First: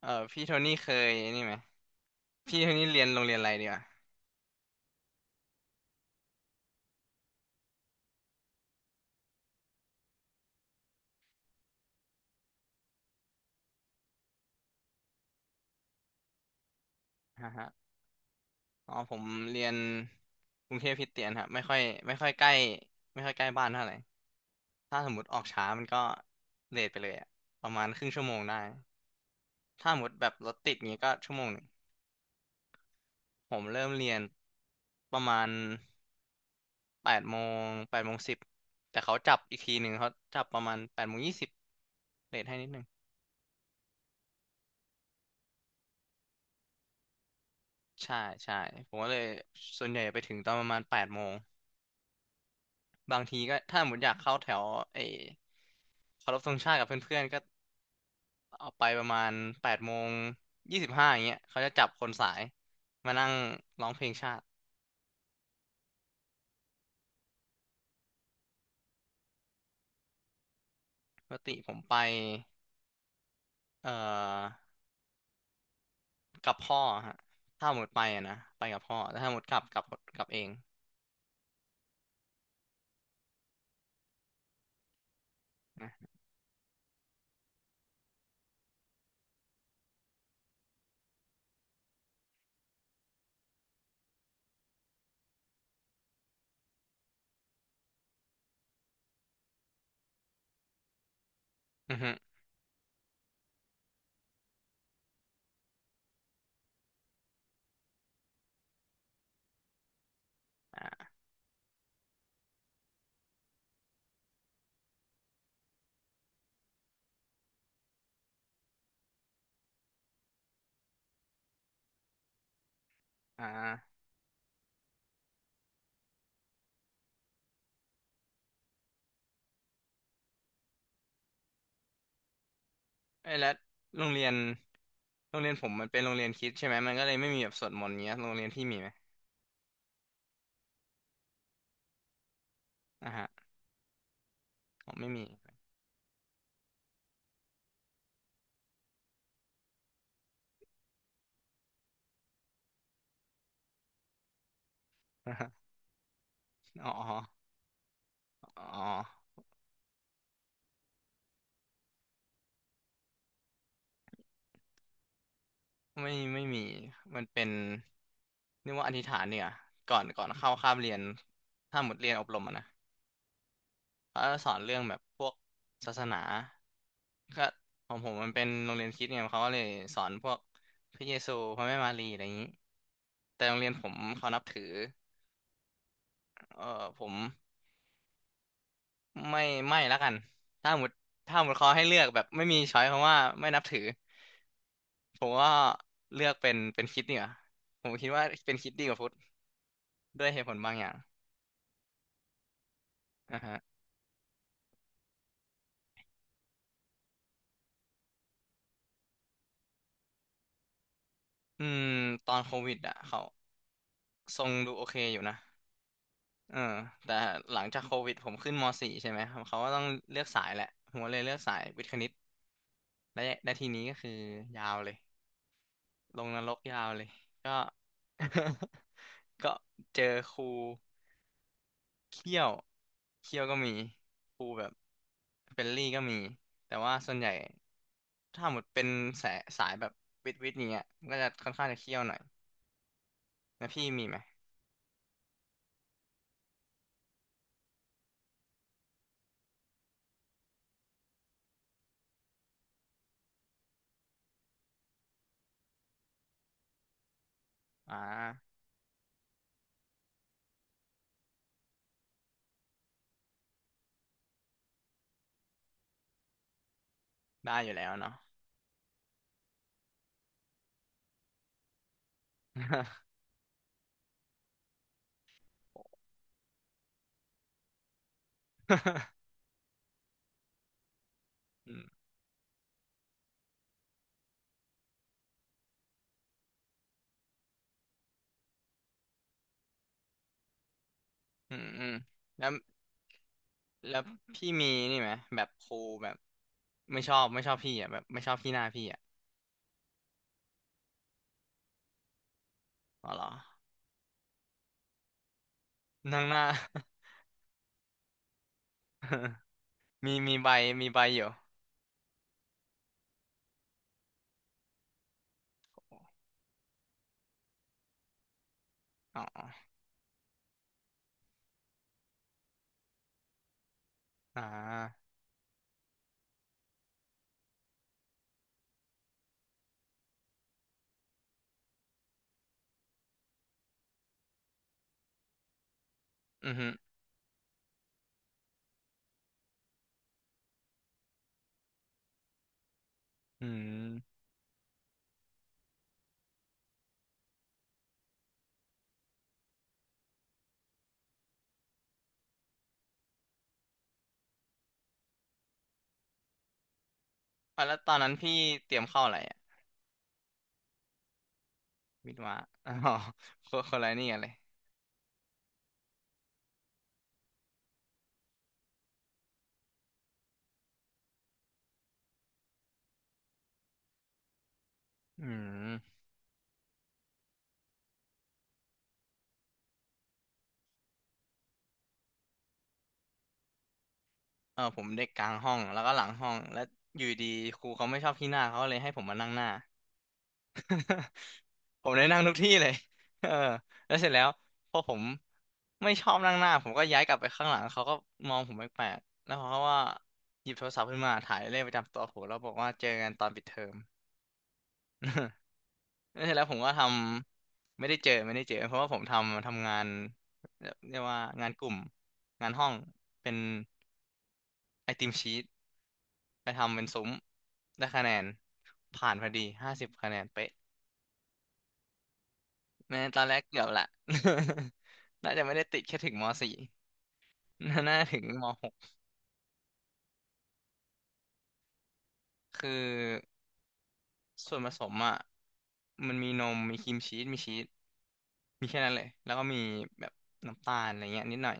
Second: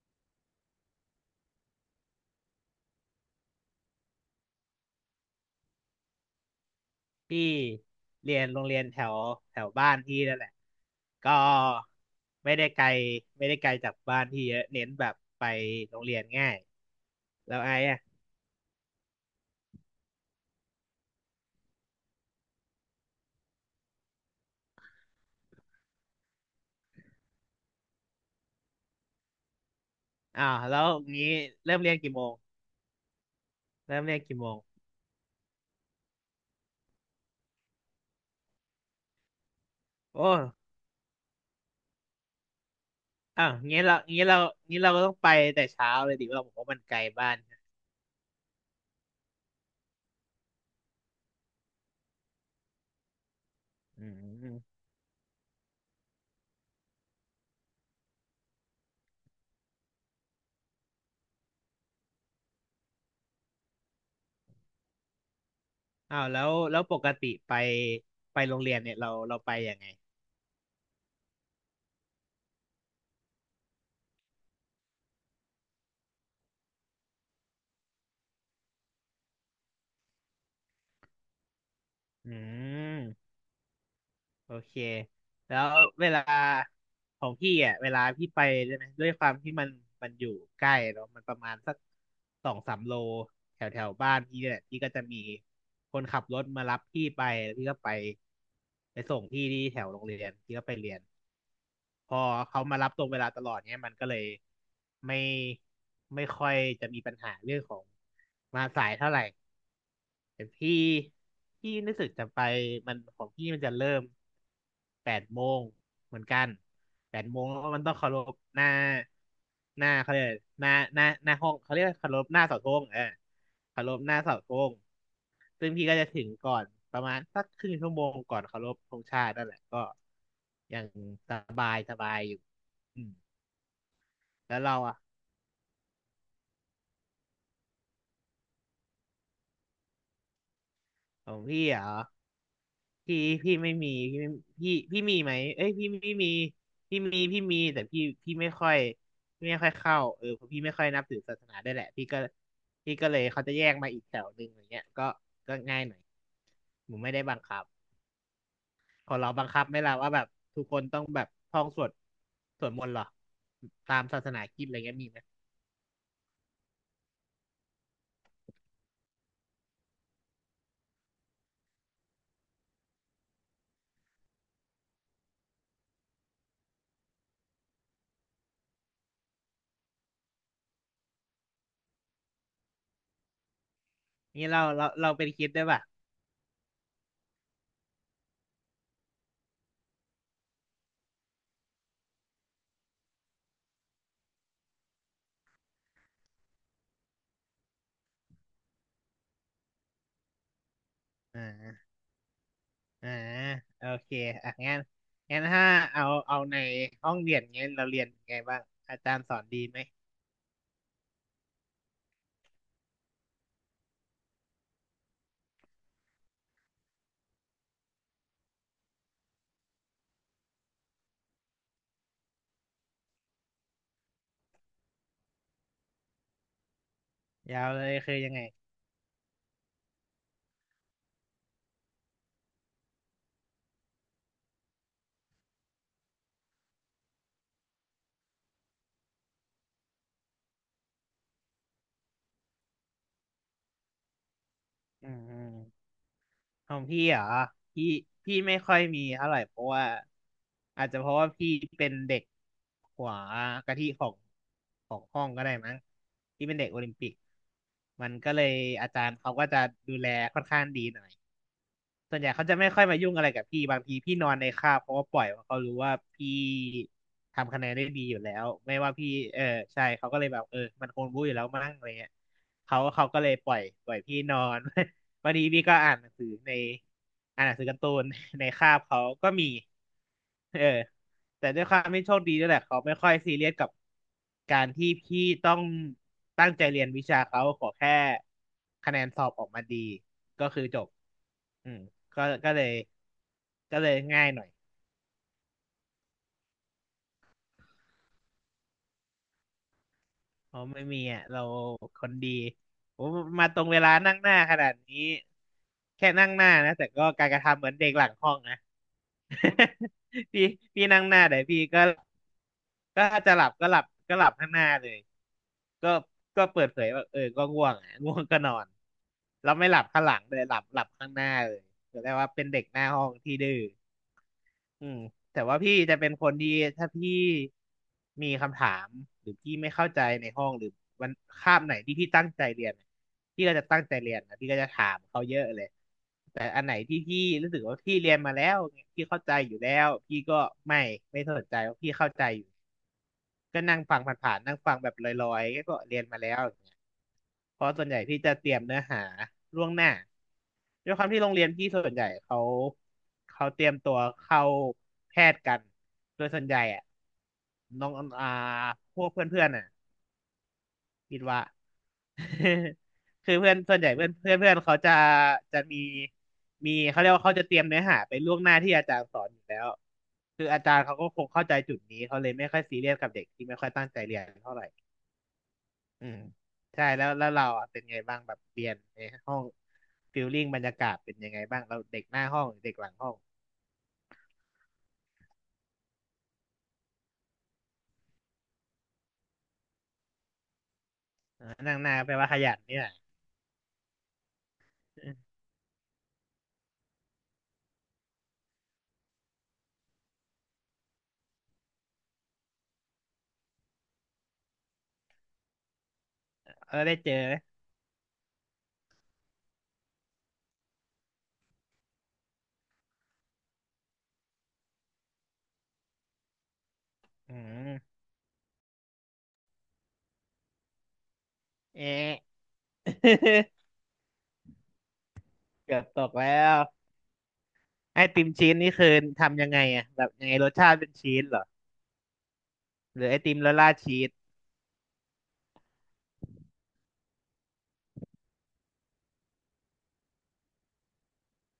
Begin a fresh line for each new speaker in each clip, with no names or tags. เออพี่โทนี่เคยนี่ไหมพี่โทนี่เรียนโรงเรียนอะไรดีวะ
พี่เรียนโรงเรียนแถวแถวบ้านพี่นั่นแหละก็ไม่ได้ไกลไม่ได้ไกลจากบ้านพี่เยอะเน้นแบบไปโรงเรียนง่าย
ฮะ
แล้ว
ฮะ
ไอ้อะ
อ๋อผมเรียนกรุงเทพคริสเตียนครับไม่ค่อยใกล้ไม่ค่อยใกล้บ้านเท่าไหร่ถ้าสมมติออกช้ามันก็เลทไปเลยอะประมาณครึ่งชั่วโมงได้ถ้าสมมติแบบ
อ้า
รถ
ว
ติด
แล้ว
เงี้ยก็
งี้
ชั่วโมงหนึ่ง
เริ่มเรียนกี่โมง
ผมเริ่ม
เริ่ม
เรีย
เรีย
น
นกี่โมง
ประมาณแปดโมง8 โมง 10แต่เขาจับอีกทีหนึ่งเขา
โอ้
จับประมาณแปดโมงยี่สิบเลทให้นิดหนึ่ง
อ้าวงี้เราก็ต้องไปแต่เช้าเลยดิเราบอกว่ามันไกลบ้านนะ
ใช่ใช่ผมก็เลยส่วนใหญ่ไปถึงตอนประมาณแปดโมง บางทีก็ถ้าสมมติอ
อื
ยากเข้าแถว
ม
ไอ้เคารพธงชาติกับเพื่อนๆก็ออกไปประมาณ8 โมง 25อย่างเงี้ยเขาจะจับคนสายมานั่งร้องเพลงชาติ
อ้าวแล้วแล้วปกติไปไปโรงเรียนเนี่ยเราไปยังไง
ปกติผมไปเอ่อกับพ่อฮะถ้าหมดไปอะนะไปกับพ่อแต่ถ้าหมดกลับเอง
อืม โอเค แล้ว
นะ
เวลาของพี่อ่ะเวลาพี่ไปใช่ไหมด้วยความที่มันอยู่ใกล้เนาะมันประมาณสักสองสามโลแถวแถวบ้านพี่เนี่ยแหละพี่ก็จะมีคนขับรถมารับพี่ไปแล้วพี่ก็ไปไปส่งพี่ที่แถวโรงเรียนพี่ก็ไปเรียน
อือฮึ
พอเขามารับตรงเวลาตลอดเนี่ยมันก็เลยไม่ไม่ค่อยจะมีปัญหาเรื่องของมาสายเท่าไหร่ แต่พี่
อ่า
พี่รู้สึกจะไปมันของพี่มันจะเริ่มแปดโมงเหมือนกันแปดโมงแล้วมันต้องเคารพหน้าหน้าเขาเรียกอะไรหน้าห้องเขาเรียกว่าเคารพหน้าเสาธงเออ
อ
เคาร
่า
พหน้าเสาธงซึ่งพี่ก็จะถึงก่อนประมาณสักครึ่งชั่วโมงก่อนเคารพธงชาตินั่นแหละก็อย่างตามอืม
เอ้ยแล้วโรงเรียน
แล้วเราอ่ะ
ผมมันเป็นโรงเรียนคริสต์ใช่ไหมมันก็เลยไม่มีแบบสวดมนต์เงี้ยโรงเรียนที่มีไหม
ของพี่เหรอ
อ่า
พี่
ฮะ
พี่ไม่มีพี่
อ๋อ
ไม่พี่พี่
ไม่
มี
มี
ไหมเอ้ยพี่มีพี่มีพี่มีแต่พี่พี่ไม่ค่อยพี่ไม่ค่อยเข้าเออเพราะพี่ไม่ค่อยนับถือศาสนาด้วยแหละพี่ก็พี่ก็เลยเขาจะแยกมาอีกแถวหนึ่งอย่างเงี้ยก็
อ่าฮะ
ก็ง่ายหน่อย
อ๋
ห
อ
นูไม่ได้บังคับ
อ๋อ
ของเราบังคับไหมล่ะว่าแบบทุกคนต้องแบบท่องสวดสวดมนต์เหรอตามศาสนาคริสต์อะไรเงี้ยมีไหม
ไม่ไม่มีมันเป็นเรียกว่าอธิษฐานเนี่ยก่อนเข้าคาบเรียนถ้าหมดเรียนอบรมอะนะเขาจะสอนเรื่องแบบพวกศาสนาก็ของผมมันเป็นโรงเรียนคริสต์ไงเขาก็เลยสอนพวกพระเยซูพระแม่มารีอะไรอย่างนี้แต่โรงเรียนผมเขานับ
นี่เรา
ถือ
เราเราเป็นคริสต์ได้วยป่ะ
เออผมไม่ไม่ละกันถ้าหมดถ้าหมดเขาให้เลือกแบบไม่มีช้อยเพราะว่าไม่นับถือผมก็เลือกเป็นคริสต์เนี่ยผมคิดว่าเป็นคริสต์ดีกว่าพุทธด้วยเหตุผลบางอย่าง
อ่า อ่า
อ่าฮะ
โอเคอ่ะงั้นงั้นถ้าเอาในห้องเรียนเงี้ยเราเรียนยังไงบ้างอาจารย์สอนดีไหม
อืมตอนโควิดอ่ะเขาทรงดูโอเคอยู่นะเออแต่หลังจากโควิดผมขึ้นม .4 ใช่ไหมครับเขาก็ต้องเลือกสายแหละผมก็เลยเลือกสายวิทย์คณิตและทีนี้ก็คือยาวเลย ลงนรกยาวเลย ก็
ยาวเลยคือยังไง
ก็เจอครูเคี่ยวเคี่ยวก็มีครูแบบเฟรนลี่ก็มี แต่ว่าส่วนใหญ่ถ้าหมดเป็นสายแบบวิทย์เนี้ยมันก็จะค่อนข้างจะเคี่ยวหน่อยแล้วพี่มีไหม
อืมของพี่เหรอพี่พี่ไม่ค่อยมีเท่าไหร่เพราะว่าอาจจะเพราะว่าพี่เป็นเด็กหัวกะทิของของห้องก็ได้มั้งพี่เป็นเด็กโอลิมปิก
อ่
มันก็เลย
า
อาจารย์เขาก็จะดูแลค่อนข้างดีหน่อย ส่วนใหญ่เขาจะไม่ค่อยมายุ่งอะไรกับพี่บางทีพี่นอนในคาบเขาก็ปล่อยเพราะเขารู้ว่าพี่ทำ
ได้
คะแน
อ
น
ยู่
ได้
แล้ว
ดีอ
เนาะ
ยู่แล้วไม่ว่าพี่เออใช่เขาก็เลยแบบเออมันคงรู้อยู่แล้วมั้งอะไรเงี้ยเขาก็เลยปล่อยพี่นอน วันนี้พี่ก็อ่านหนังสือในอ่านหนังสือการ์ตูน ในคาบเขาก็ มีเออ แต่ด้วย
อื
ควา
ม
มไม่โชคดีด้วยแหละเขาไม่ค่อยซีเรียสกับการที่พี่ต้องตั้งใจเรียนวิชาเขาขอแค่คะแนนสอบออกมาดีก็คือจบ
อืม
อืม
อืม
ก็
แล้ว
ก็เลยก็เลย
แล้ว
ง่ายหน่อ
พี่
ย
มีนี่ไหมแบบครูแบบไม่ชอบพี่อ่ะแบบไม่ชอบพี่หน้าพี่อ่ะ
เพราะไม่มีอ่ะเราคนดีผ
อ๋อ
ม
เหรอ
มาตรงเวลานั่งหน้าขนาดนี้แค่
นั่ง
นั่ง
ห
ห
น้า
น้านะแต่ก็การกระทำเหมือนเด็กหลังห้องนะ
มี มี
พี่
ใบ
พี่
มีใบ
นั่งห
อ
น้า
ยู่
เดี๋ยวพี่ก็ก็ถ้าจะหลับก็หลับก็หลับข้างหน้าเลยก็ก็เปิดเผยว่าเออก็ง่วงอะง่วงก็นอน
อ๋อ
แล้วไม่หลับข้างหลังเลยหลับข้างหน้าเลยแสดงว่าเป็นเด็กหน้าห้องที่ดื้อ
อ่า
อืมแต่ว่าพี่จะเป็นคนที่ถ้าพี่มีคำถามหรือพี่ไม่เข้าใจในห้องหรือวันคาบไหนที่พี่ตั้งใจเรียนพี่ก็จะตั้งใจเรียนนะพี่ก็จะถามเขาเยอะเลยแต่
อือ
อัน
ฮึ
ไหนที่พี่รู้สึกว่าพี่เรียนมาแล้วพี่เข้าใจอยู่แล้วพี่ก็ไม่ไม่สนใจว่าพี่เข้าใจอยู่
อื
ก็นั่งฟัง
ม
ผ่านๆนั่งฟังแบบลอยๆ ก็เรียนมาแล้วอย่างเงี้ยเพราะส่วนใหญ่พี่จะเตรียมเนื้อหาล่วงหน้าด้วยความที่โรงเรียนพี่ส่วนใหญ่เขาเตรียมตัวเข้าแพทย์กันโดยส่วนใหญ่อะ
อ่ะแล้ว
น้
ต
อ
อ
ง
นนั้น
อ่า
พี่เตรียม
พ
เข้า
วก
อะไรอ่ะ
เพื่อนๆอ่ะ คิดว่า
วิทย์วะอ๋อ
คือ
ค
เพื่อน
นค
ส่ว
น
นให
ละ
ญ่
นี่
เพื่อน
กันเล
เพื่
ย
อนเพื่อนเขาจะจะมีมีเขาเรียกว่าเขาจะเตรียมเนื้อหาไปล่วงหน้าที่อาจารย์สอนอยู่แล้วคืออาจารย์เขาก็คงเข้าใจจุดนี้เขาเลยไม่ค่อยซีเรียสกับเด็กที่ไม่ค่อยตั้งใจเรียนเท่าไหร่
อืม
อืมใช่แล้วแล้วเราอะเป็นไงบ้างแบบเรียนในห้องฟิลลิ่งบรรยากาศเป็นยังไงบ้างเราเด็กหน้าห้องหรือเด็กหลังห้อง
เออผมเด็กกลางห้อง แล้วก็หลังห้อง แล้วอยู่ดีครูเขาไม่ชอบพี่หน้าเขาเลยให้ผมมานั่งหน้า
อ่านั่ง
ผ
ห
ม
น้า
ได้
แปล
นั่ง
ว่า
ทุ
ข
กที่
ยัน
เลย
นี่แหละ
เออแล้วเสร็จแล้วพอผมไม่ชอบนั่งหน้าผมก็ย้ายกลับไปข้างหลังเขาก็มองผมแปลกๆแล้วเขาก็ว่าหยิบโทรศัพท์ขึ้นมาถ่ายเลขประจำตัวผมแล้วบอกว่าเจอกันตอนปิดเทอม แล้วเสร็จแล้วผมก็
เออ
ท
ได้เจอไหม
ำไม่ได้เจอไม่ได้เจอเพราะว่าผมทำงานเรียกว่างานกลุ่มงานห้องเป็นไอติมชีตไปทำเป็นซุ้ม
อื
ได้
ม
คะแนนผ่านพอดี50 คะแนนเป๊ะ
เอะ
แม้ตอนแรกเกือบ ละ น่าจะไม่ได้
เกื
ติ
อ
ด
บ
แค่
ต
ถึ
ก
งม
แล้
สี่
ว
น่า
ไอ
ถึ
ติ
ง
ม
ม
ชีส
ห
นี่
ก
คือทำยังไงอะแบบยังไงรสชาติเป็นชีสเหรอ
คือ
หรือไอติมละลาชีส
ส่วนผสมอ่ะมันมีนม มีครีมชีสมีชีสมีแค่นั้นเลยแล้วก็มีแบบน้ำตาลอะไรเงี้ยนิดหน่อย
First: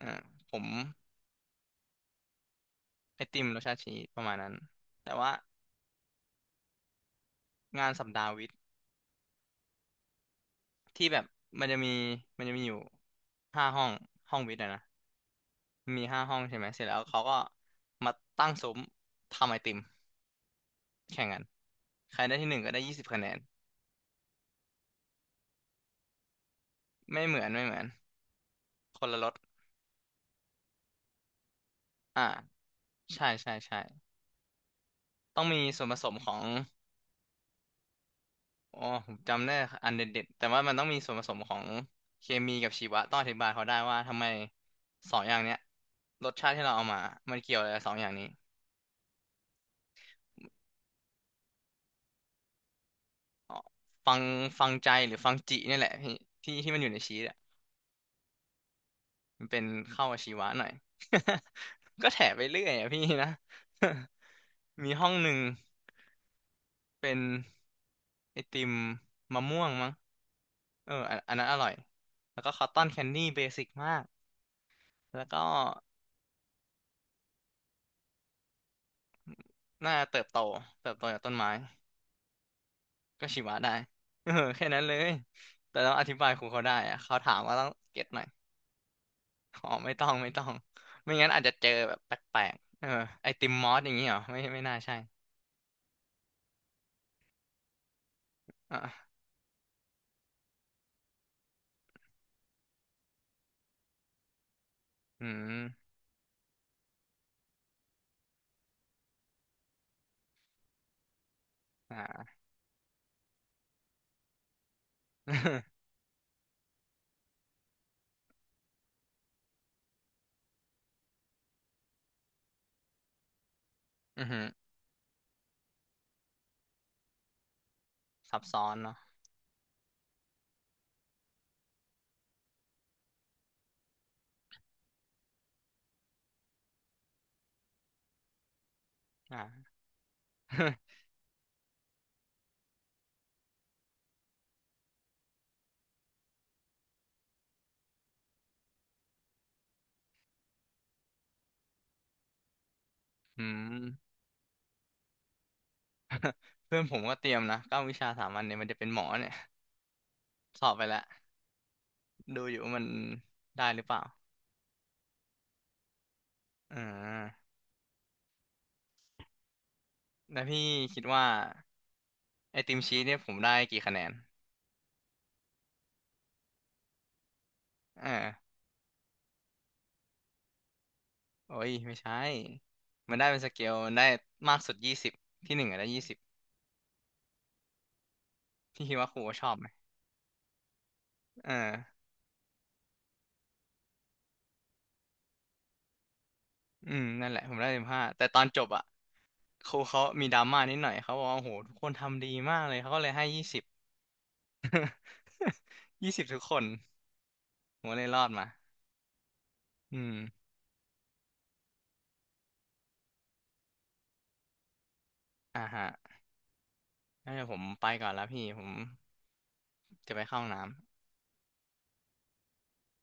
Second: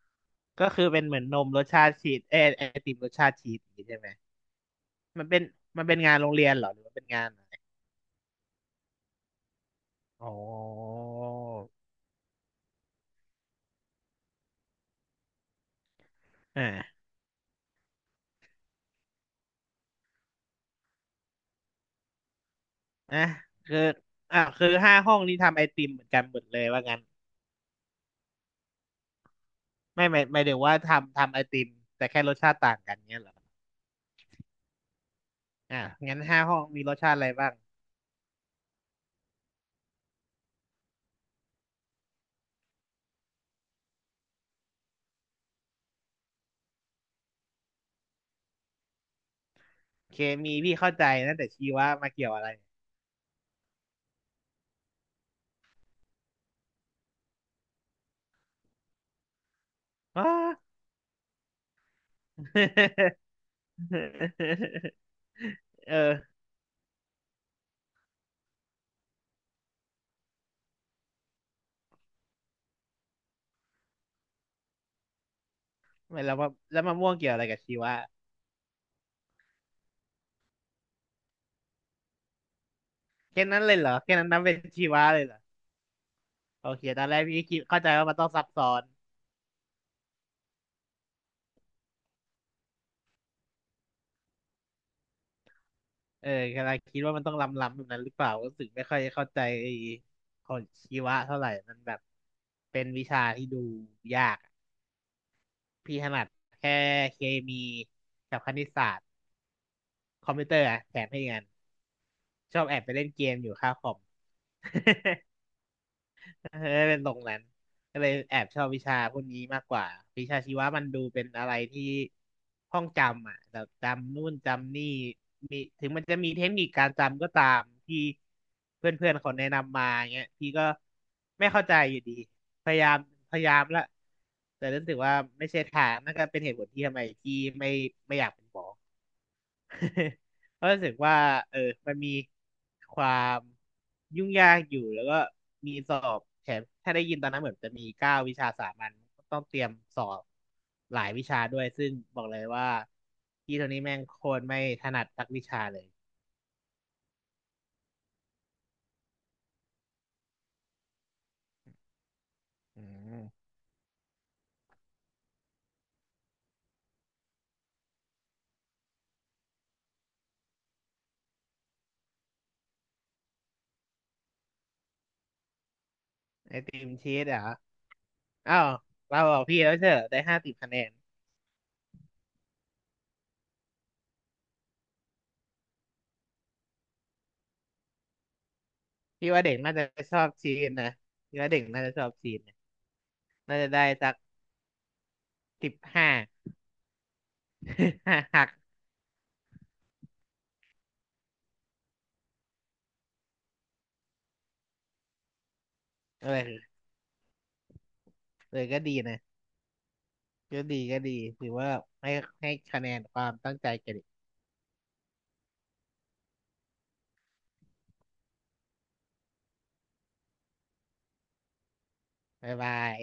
อ่าผม
ก็คือเป็นเหมือนนมรสชาติชีสเอยไอติมรส
ไอ
ชาติ
ติม
ชี
ร
ส
ส
อ
ชา
ย่าง
ติ
งี้
ชี
ใช่
ส
ไหม
ประมาณนั้นแต่
มัน
ว่า
เป็นมันเป็นงานโรงเรียนเหรอหรือมันเป็นงานอะไร
งานสัปดาห์วิทย์
อ๋อ
ที่แบบมันจะมีมันจะมีอยู่ห้าห้องห้องวิทย์อะนะมีห้าห้องใช่ไหมเสร็จแล้ว
อ่า
เขาก็มาตั้งซุ้มทำไอติมแข่งกันใครได้ที่หนึ่งก็ได้ยี่สิบคะ
อ่ะ
แนน
คืออ่ะคือห้าห้องนี้ทำไอติมเหมือนกันหมดเลยว่างั้น
ไม่เหมือนไม่เหมือนคนละรส
ไม่ถึงวว่าทำไอติมแต่แค่
อ่า
รสชาติต่างกันเงี้ย
ใช่
เหรอ
ใช่ใช่ต้องมี
อ่ะ
ส่วนผสม
งั้น
ขอ
ห้า
ง
ห้องมีรสชาติอะไรบ้าง
อ๋อผมจำได้อันเด็ดๆแต่ว่ามันต้องมีส่วนผสมของเคมีกับชีวะต้องอธิบายเขาได้ว่าทำไมสองอย่างเนี้ยรสชาติที่เราเอามามันเกี่ยวอะไรกับสองอย่างนี้
เคมีพี่เข้าใจนะแต่ชีวะมาเกี่ยวอะไร
อ๋อฟังฟังใจหรือฟังจิเนี่ยแหละพี่ที่ที่มันอยู่ในชีสอ่ะมันเป็นเข้ากับ
อ๋อ
ชีวะหน่อย ก็แถไปเรื่อยอ่ะพี่ นะ มี ห้องหนึ่ง
เออ
เป็นไอติมมะม่วงมั้ง เอออันนั้นอร่อยแล้วก็คอตตอนแคนดี้เบสิกมากแล้วก็
ไม่แล้วมาแล้วมะม่วงเกี่ยวอะไรกับชีวะ
น่าเติบโตจากต้นไม้ก็ชี
แค่
วะ
นั้น
ได้
เลยเหรอแค่ นั้
เอ
น
อ
นับเป็น
แค่นั้น
ชี
เล
วะ
ย
เลยเหรอ
แต่ต้องอธิบายครูเขา
โอ
ได้
เค
อะ
ตอน
เขา
แรก
ถาม
พี่
ว่า
คิด
ต้อง
เข้าใจ
เก็ต
ว่ามั
ห
น
น่อ
ต้
ย
องซับซ้อน
อ๋อไม่ต้องไม่ต้อง ไม่งั้นอาจจะเจอแบบแปลกๆเออไอติมมอสอย่างนี้เหรอไม่น่าใช่
เออกำลังคิดว่ามันต้องล้ำๆแบบนั้นหรือเปล่ารู้สึกไม่ค่อย
อ่ะ
เข้าใจไอ้ของชีวะเท่าไหร่มันแบบเป็นวิชาที่ดูยากอะ
อืม
พี่ถนัดแค่เคมีกับคณิตศาสตร์คอมพิวเตอร์อะแถมให้อีกอัน
อ่า
ชอบแอบไปเล่นเกมอยู่ค่าคอม เป็นตรงนั้นก็เลยแอบชอบวิชาพวกนี้มากกว่าวิชาชีวะมันดูเป็นอะไรที่ท่องจำอ่ะแบบจำนู่
อือ
น
หือ
จำนี่มีถึงมันจะมีเทคนิคการจำก็ตามที่
ซับซ้อน
เพ
เนาะ
ื่อนๆเขาแนะนำมาเงี้ยพี่ก็ไม่เข้าใจอยู่ดีพยายามพยายามละแต่รู้สึกว่าไม่ใช่ทางนั่นก็เป็นเหตุผลที่ทำไมพี่ไม่ไม่อยากเป็นหมอ
อ่า
เพราะรู้สึกว่าเออมันมีความยุ่งยากอยู่แล้วก็มีสอบแถมถ้าได้ยินตอนนั้นเหมือนจะมี9 วิชาสามัญต้องเตรียมสอบหลายวิชาด้วยซึ่งบอกเลยว่า
อื
พี่ตัวนี้
ม
แม่งโคตรไม่ถนัดสักวิชาเลย
เพื่อนผมก็เตรียมนะ9 วิชาสามัญเนี่ยมันจะเป็นหมอเนี่ยสอบไปแล้วดูอยู่ว่ามั
อื
น
ม
ได้หรือเปล่า อ่าแล้วพี่คิดว่าไอติมชีสเนี่ยผมได้กี่คะแนน
ไอติมชีสเหรอ
อ่า
อ้าวเราบอกพี่แล้วเชอได้50 คะแนน
โอ้ยไม่ใช่มันได้เป็นสเกลมันได้มากสุดยี่สิบที่หนึ่งอะได้ยี่สิบพี่คิดว่าครู
พี่
เขา
ว่า
ชอ
เด็
บ
ก
ไหม
น่าจะชอบชีสนะพี่ว่า
อ่า
เด็กน่าจะชอบชีสนะน่าจะได้สัก15
อืมนั่นแหละผมได้สิบห้าแต่ ต
หั
อน
ก
จบอะครูเขามีดราม่านิดหน่อยเขาบอกว่าโอ้โหทุกคนทำดีมากเลยเขาก็เลยให้ยี่สิบ ยี่สิ
เ
บทุกคน
ออ
ผมก็เลยรอดมา
เออก็ดีนะ
อืม
ก็ดีก็ดีถือว่าให้ให้คะแนนความตั้งใจแกันอีก
อ่าฮะงั้นเดี๋ยวผมไปก่อนแล้วพี่ผมจะไปเข้าห้องน้ำ
บ๊ายบาย